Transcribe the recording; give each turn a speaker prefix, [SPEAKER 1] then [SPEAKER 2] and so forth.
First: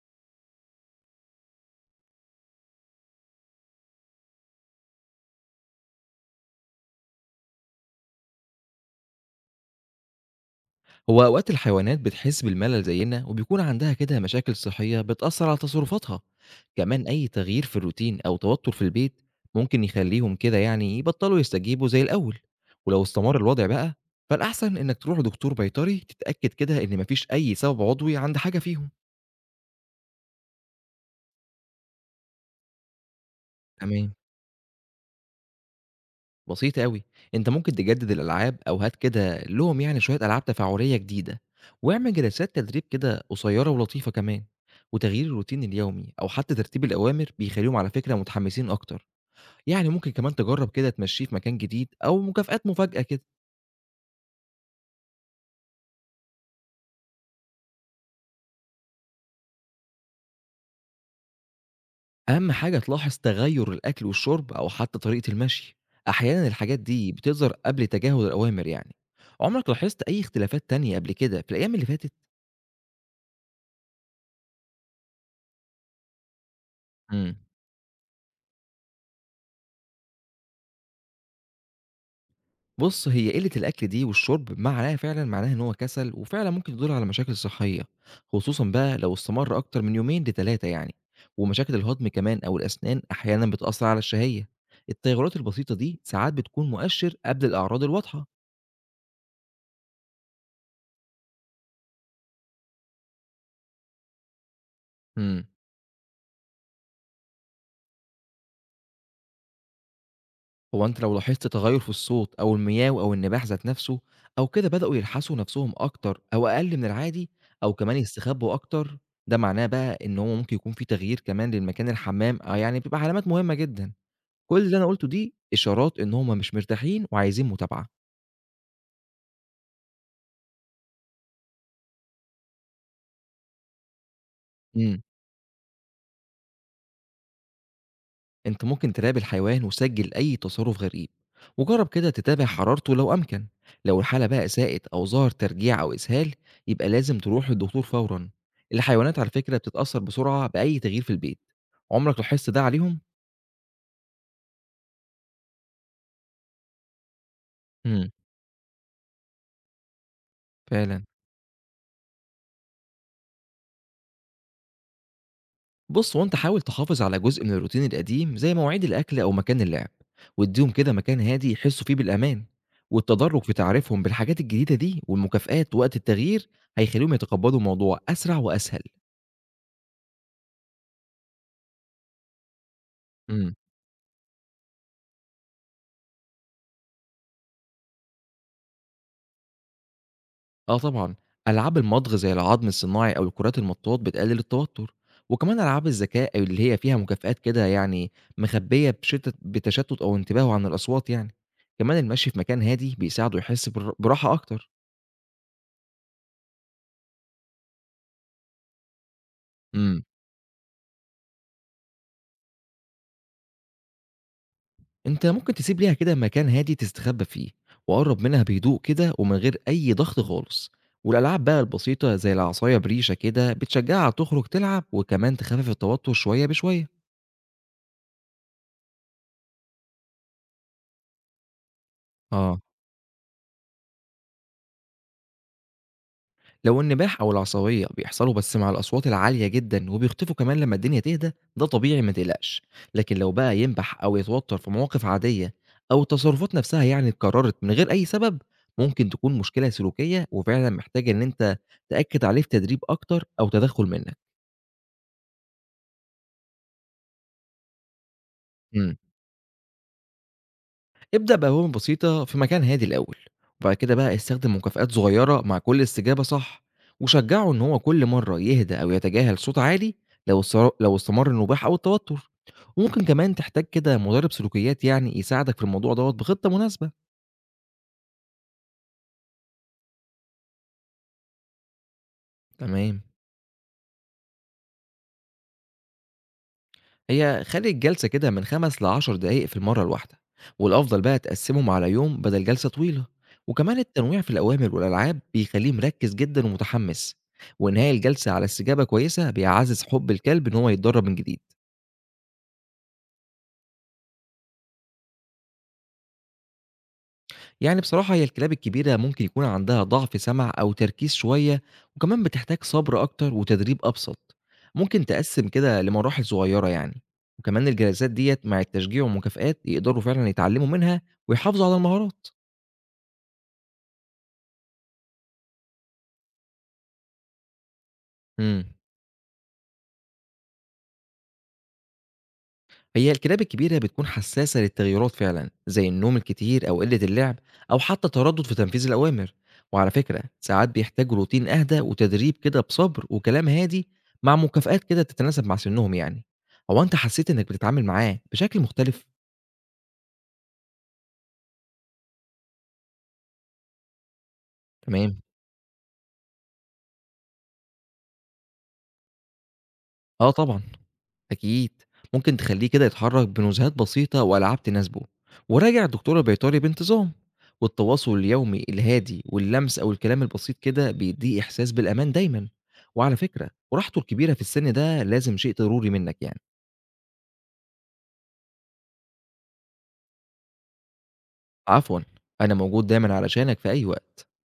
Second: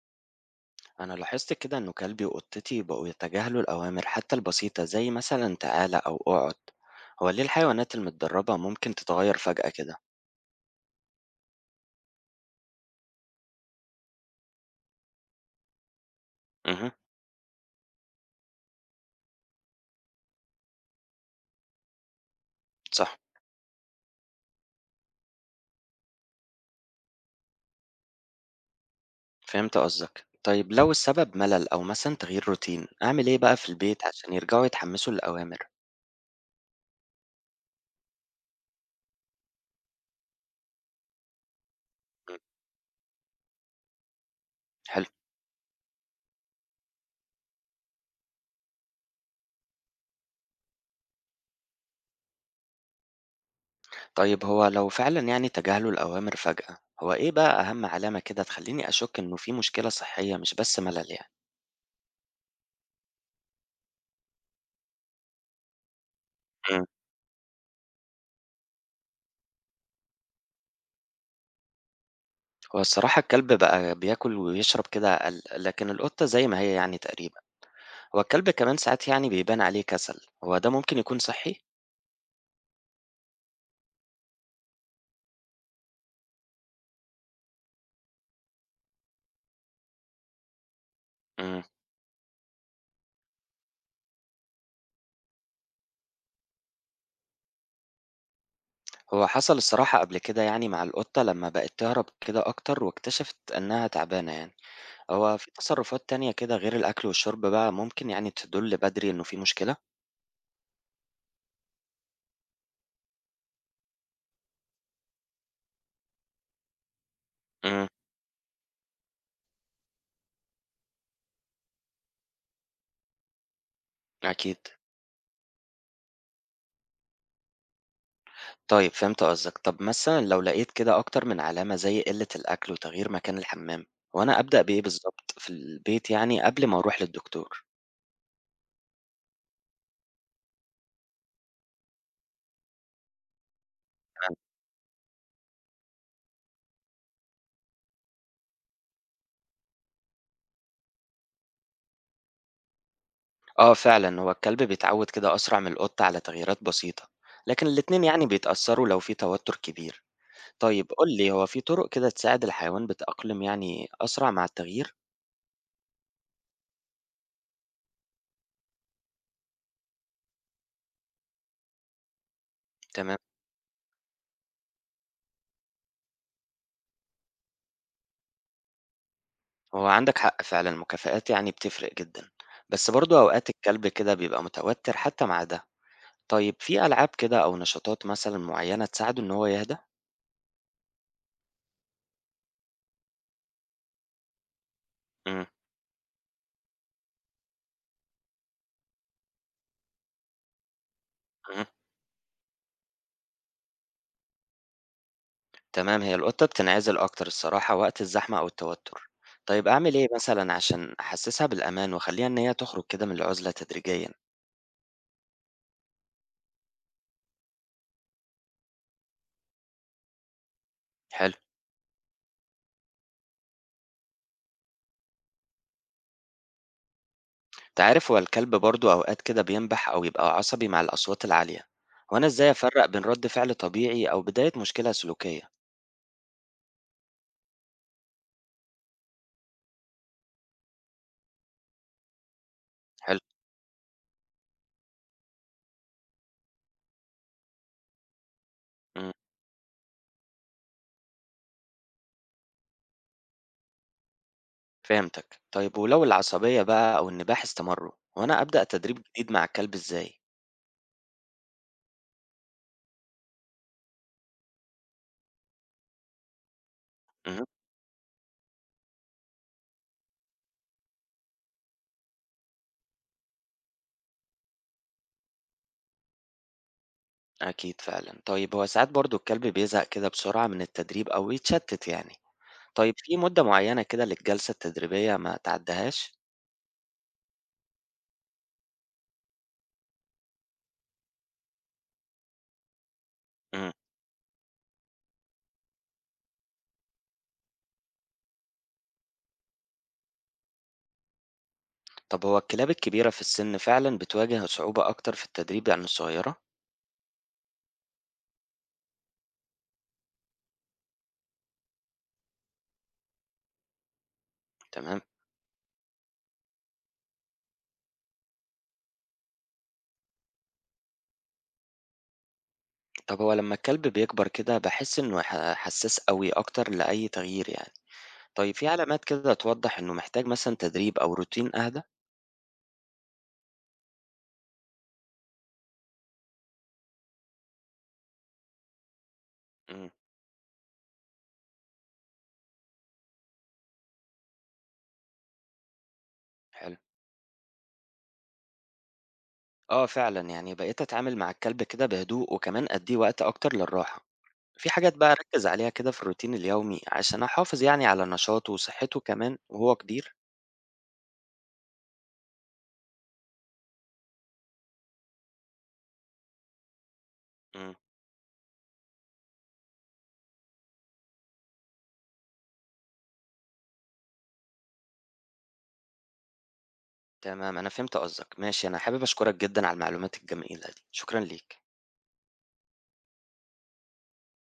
[SPEAKER 1] أنا لاحظت كده إنه كلبي وقطتي بقوا يتجاهلوا الأوامر حتى البسيطة زي مثلا تعالى أو اقعد. هو ليه الحيوانات المتدربة ممكن تتغير فجأة كده؟
[SPEAKER 2] هو اوقات الحيوانات بتحس بالملل زينا وبيكون عندها كده مشاكل صحيه بتاثر على تصرفاتها.
[SPEAKER 1] امم.
[SPEAKER 2] كمان اي تغيير في الروتين او توتر في البيت ممكن يخليهم كده يعني يبطلوا يستجيبوا زي الاول. ولو
[SPEAKER 1] صح.
[SPEAKER 2] استمر الوضع بقى فالاحسن انك تروح لدكتور بيطري تتاكد كده ان مفيش اي سبب عضوي عند حاجه فيهم.
[SPEAKER 1] فهمت قصدك. طيب لو السبب ملل أو مثلا تغيير روتين أعمل إيه بقى في البيت
[SPEAKER 2] تمام.
[SPEAKER 1] عشان يرجعوا يتحمسوا للأوامر؟
[SPEAKER 2] بسيطة أوي، أنت ممكن تجدد الألعاب أو هات كده لهم يعني شوية ألعاب تفاعلية جديدة، واعمل
[SPEAKER 1] مم،
[SPEAKER 2] جلسات تدريب كده قصيرة ولطيفة كمان،
[SPEAKER 1] حلو.
[SPEAKER 2] وتغيير الروتين اليومي أو حتى ترتيب الأوامر بيخليهم على فكرة متحمسين أكتر، يعني ممكن كمان تجرب كده تمشيه في مكان جديد أو مكافآت مفاجأة كده،
[SPEAKER 1] طيب هو لو فعلا يعني تجاهلوا الأوامر فجأة هو إيه بقى أهم علامة كده تخليني أشك إنه في مشكلة صحية مش بس ملل
[SPEAKER 2] أهم حاجة تلاحظ تغير الأكل والشرب أو حتى طريقة المشي، أحيانا الحاجات
[SPEAKER 1] يعني؟
[SPEAKER 2] دي بتظهر قبل تجاهل الأوامر يعني، عمرك لاحظت أي اختلافات تانية قبل كده في الأيام اللي فاتت؟
[SPEAKER 1] هو الصراحة الكلب بقى بياكل ويشرب كده أقل، لكن القطة زي ما هي يعني
[SPEAKER 2] إمم.
[SPEAKER 1] تقريبا، هو الكلب كمان ساعات يعني بيبان عليه كسل، هو ده ممكن يكون صحي؟
[SPEAKER 2] بُص، هي قِلّة الأكل دي والشُرب معناها فعلًا معناها إن هو كَسَل وفعلًا ممكن تدُل على مشاكل صحّية، خصوصًا بقى لو استمر أكتر من يومين ل3 يعني،
[SPEAKER 1] امم.
[SPEAKER 2] ومشاكل الهضم كمان أو الأسنان أحيانًا بتأثّر على الشهيّة. التغيُّرات البسيطة دي ساعات بتكون مؤشِّر قبل الأعراض الواضحة.
[SPEAKER 1] هو حصل الصراحة قبل كده يعني مع القطة لما بقت تهرب كده أكتر واكتشفت إنها تعبانة يعني، هو
[SPEAKER 2] إمم.
[SPEAKER 1] في تصرفات تانية كده غير الأكل والشرب بقى ممكن يعني تدل بدري إنه في مشكلة؟
[SPEAKER 2] هو أنت لو لاحظت تغيُّر في الصوت أو المِيَاو أو النباح ذات نَفْسه أو كده بدأوا يلحسوا نَفْسهم أكتر أو أقل من العادي أو
[SPEAKER 1] امم.
[SPEAKER 2] كمان يستخبّوا أكتر، ده معناه بقى إن هو ممكن يكون في تغيير كمان للمكان الحمّام، آه، يعني بتبقى علامات مهمة جدًا.
[SPEAKER 1] أكيد.
[SPEAKER 2] كل اللي أنا قُلته دي إشارات إن هم مش مرتاحين وعايزين متابعة.
[SPEAKER 1] طيب فهمت قصدك. طب مثلًا لو لقيت كده أكتر من علامة زي قِلّة الأكل وتغيير مكان الحمام، هو أنا أبدأ بإيه
[SPEAKER 2] إمم.
[SPEAKER 1] بالضبط في البيت يعني قبل ما أروح للدكتور؟
[SPEAKER 2] أنت ممكن تراقب الحيوان وسجّل أي تصرُّف غريب، وجرّب كده تتابع حرارته لو أمكن، لو الحالة بقى ساءت أو ظهر ترجيع أو إسهال يبقى لازم تروح للدكتور فورًا. الحيوانات على فكرة بتتأثّر بسرعة بأي تغيير في البيت، عُمرك لاحظت ده عليهم؟
[SPEAKER 1] آه فعلًا، هو الكلب بيتعوّد كده أسرع من القطة على تغييرات بسيطة، لكن الاتنين
[SPEAKER 2] إمم.
[SPEAKER 1] يعني بيتأثّروا لو في توتر كبير. طيب
[SPEAKER 2] فعلًا.
[SPEAKER 1] قُل لي هو في طرق كده تساعد الحيوان بيتأقلم يعني أسرع مع التغيير؟
[SPEAKER 2] بص هو انت حاول تحافظ على جزء من الروتين القديم زي مواعيد الاكل او مكان اللعب واديهم كده مكان هادي يحسوا فيه بالامان
[SPEAKER 1] تمام،
[SPEAKER 2] والتدرج في تعريفهم بالحاجات الجديده دي والمكافآت وقت التغيير هيخليهم يتقبلوا الموضوع اسرع واسهل.
[SPEAKER 1] هو عندك حق فعلًا، المكافآت يعني بتفرق جدًا، بس برضه أوقات
[SPEAKER 2] امم
[SPEAKER 1] الكلب كده بيبقى متوتر حتى مع ده. طيب في ألعاب كده أو نشاطات مثلًا معيّنة تساعده إن هو يهدى؟
[SPEAKER 2] اه طبعا. العاب المضغ زي العظم الصناعي او الكرات المطاط بتقلل التوتر
[SPEAKER 1] إمم،
[SPEAKER 2] وكمان العاب الذكاء أو اللي هي فيها مكافآت كده يعني مخبيه بتشتت او انتباهه عن الاصوات يعني.
[SPEAKER 1] اهم،
[SPEAKER 2] كمان المشي في مكان هادي بيساعده يحس براحه اكتر.
[SPEAKER 1] تمام، هي القطة بتنعزل أكتر الصراحة وقت الزحمة أو التوتر. طيب أعمل إيه مثلًا عشان أحسسها بالأمان وأخلّيها إن هي تخرج كده من العزلة تدريجيًا؟
[SPEAKER 2] أنت ممكن تسيب ليها كده مكان هادي تستخبى فيه وقرب منها بهدوء كده ومن غير أي ضغط خالص.
[SPEAKER 1] حلو،
[SPEAKER 2] والألعاب بقى البسيطة زي العصاية بريشة كده بتشجعها تخرج تلعب وكمان تخفف التوتر شوية بشوية.
[SPEAKER 1] أنت عارف هو الكلب برضه أوقات كده بينبح أو يبقى عصبي مع الأصوات العالية، هو أنا إزاي
[SPEAKER 2] اه،
[SPEAKER 1] أفرّق بين رد فعل طبيعي أو بداية مشكلة سلوكية؟
[SPEAKER 2] لو النباح أو العصافير بيحصلوا بس مع الأصوات العالية جدا وبيختفوا كمان لما الدنيا تهدى ده طبيعي ما تقلقش. لكن
[SPEAKER 1] حلو،
[SPEAKER 2] لو بقى ينبح أو يتوتر في مواقف عادية أو التصرفات نفسها يعني اتكررت من غير أي سبب ممكن
[SPEAKER 1] إمم،
[SPEAKER 2] تكون مشكلة سلوكية وفعلا محتاجة إن أنت تأكد عليه في تدريب أكتر أو تدخل منك.
[SPEAKER 1] فهمتك. طيب ولو العصبية بقى أو النباح استمروا، هو أنا أبدأ
[SPEAKER 2] إمم.
[SPEAKER 1] تدريب جديد مع الكلب إزاي؟
[SPEAKER 2] ابدأ بأوامر بسيطة في مكان هادي الأول وبعد كده بقى استخدم مكافآت صغيرة مع كل استجابة صح
[SPEAKER 1] اهم.
[SPEAKER 2] وشجعه إن هو كل مرة يهدى أو يتجاهل صوت عالي. لو استمر النباح أو التوتر وممكن كمان تحتاج كده مدرب سلوكيات يعني يساعدك في الموضوع دوت بخطة مناسبة.
[SPEAKER 1] أكيد فعلًا. طيب هو ساعات برضه الكلب بيزهق كده بسرعة من التدريب أو يتشتت يعني. طيب
[SPEAKER 2] تمام.
[SPEAKER 1] في مدة معيّنة كده للجلسة التدريبية ما تعدّيهاش؟
[SPEAKER 2] هي خلي الجلسة كده من 5 ل10 دقايق في المرة الواحدة، والأفضل بقى تقسّمهم على يوم بدل جلسة طويلة،
[SPEAKER 1] إمم.
[SPEAKER 2] وكمان التنويع في الأوامر والألعاب بيخليه مركّز جدًا ومتحمّس، وإنهاء الجلسة على استجابة كويسة بيعزّز حُب الكلب إن هو يتدرّب من جديد،
[SPEAKER 1] طب هو الكلاب الكبيرة في السِن فعلًا بتواجه صعوبة أكتر في التدريب عن الصغيرة؟
[SPEAKER 2] يعني بصراحة هي الكلاب الكبيرة ممكن يكون عندها ضعف سمع أو تركيز شوية، وكمان بتحتاج صبر أكتر وتدريب أبسط،
[SPEAKER 1] تمام.
[SPEAKER 2] ممكن تقسّم كده لمراحل صغيّرة يعني، وكمان الجلسات ديّة مع التشجيع والمكافآت يقدروا فعلًا يتعلّموا منها ويحافظوا على المهارات.
[SPEAKER 1] طب هو لمّا الكلب بيكبر كده باحس إنه حسّاس أوي أكتر لأي تغيير يعني. طيب
[SPEAKER 2] امم
[SPEAKER 1] في علامات كده توضّح إنه محتاج مثلًا تدريب أو روتين أهدى؟
[SPEAKER 2] هي الكلاب الكبيرة بتكون حساسة للتغيرات فعلا زي النوم الكتير أو قلة اللعب أو حتى تردد في تنفيذ الأوامر.
[SPEAKER 1] إمم.
[SPEAKER 2] وعلى فكرة ساعات بيحتاجوا روتين أهدى وتدريب كده بصبر وكلام هادي مع مكافآت كده تتناسب مع سنهم يعني.
[SPEAKER 1] حلو.
[SPEAKER 2] هو أنت حسيت إنك بتتعامل معاه بشكل مختلف؟
[SPEAKER 1] آه فعلًا. يعني بقيت أتعامل مع الكلب كده بهدوء وكمان أدّيه وقت أكتر للراحة. في حاجات بقى
[SPEAKER 2] تمام.
[SPEAKER 1] أركّز عليها كده في الروتين اليومي عشان أحافظ يعني على نشاطه وصحته كمان وهو كبير؟
[SPEAKER 2] آه طبعًا، أكيد. ممكن تخلّيه كده يتحرّك بنزهات بسيطة وألعاب تناسبه، وراجع الدكتور البيطري بانتظام،
[SPEAKER 1] إمم،
[SPEAKER 2] والتواصل اليومي الهادي واللمس أو الكلام البسيط كده بيدّيه إحساس بالأمان دايمًا. وعلى فكرة راحته الكبيرة في السن ده لازم شيء ضروري منّك يعني.
[SPEAKER 1] تمام أنا فهمت قصدك، ماشي أنا حابب أشكرك جدًا على المعلومات الجميلة دي، شكرًا ليك.
[SPEAKER 2] عفوًا، أنا موجود دايمًا علشانك في أي وقت.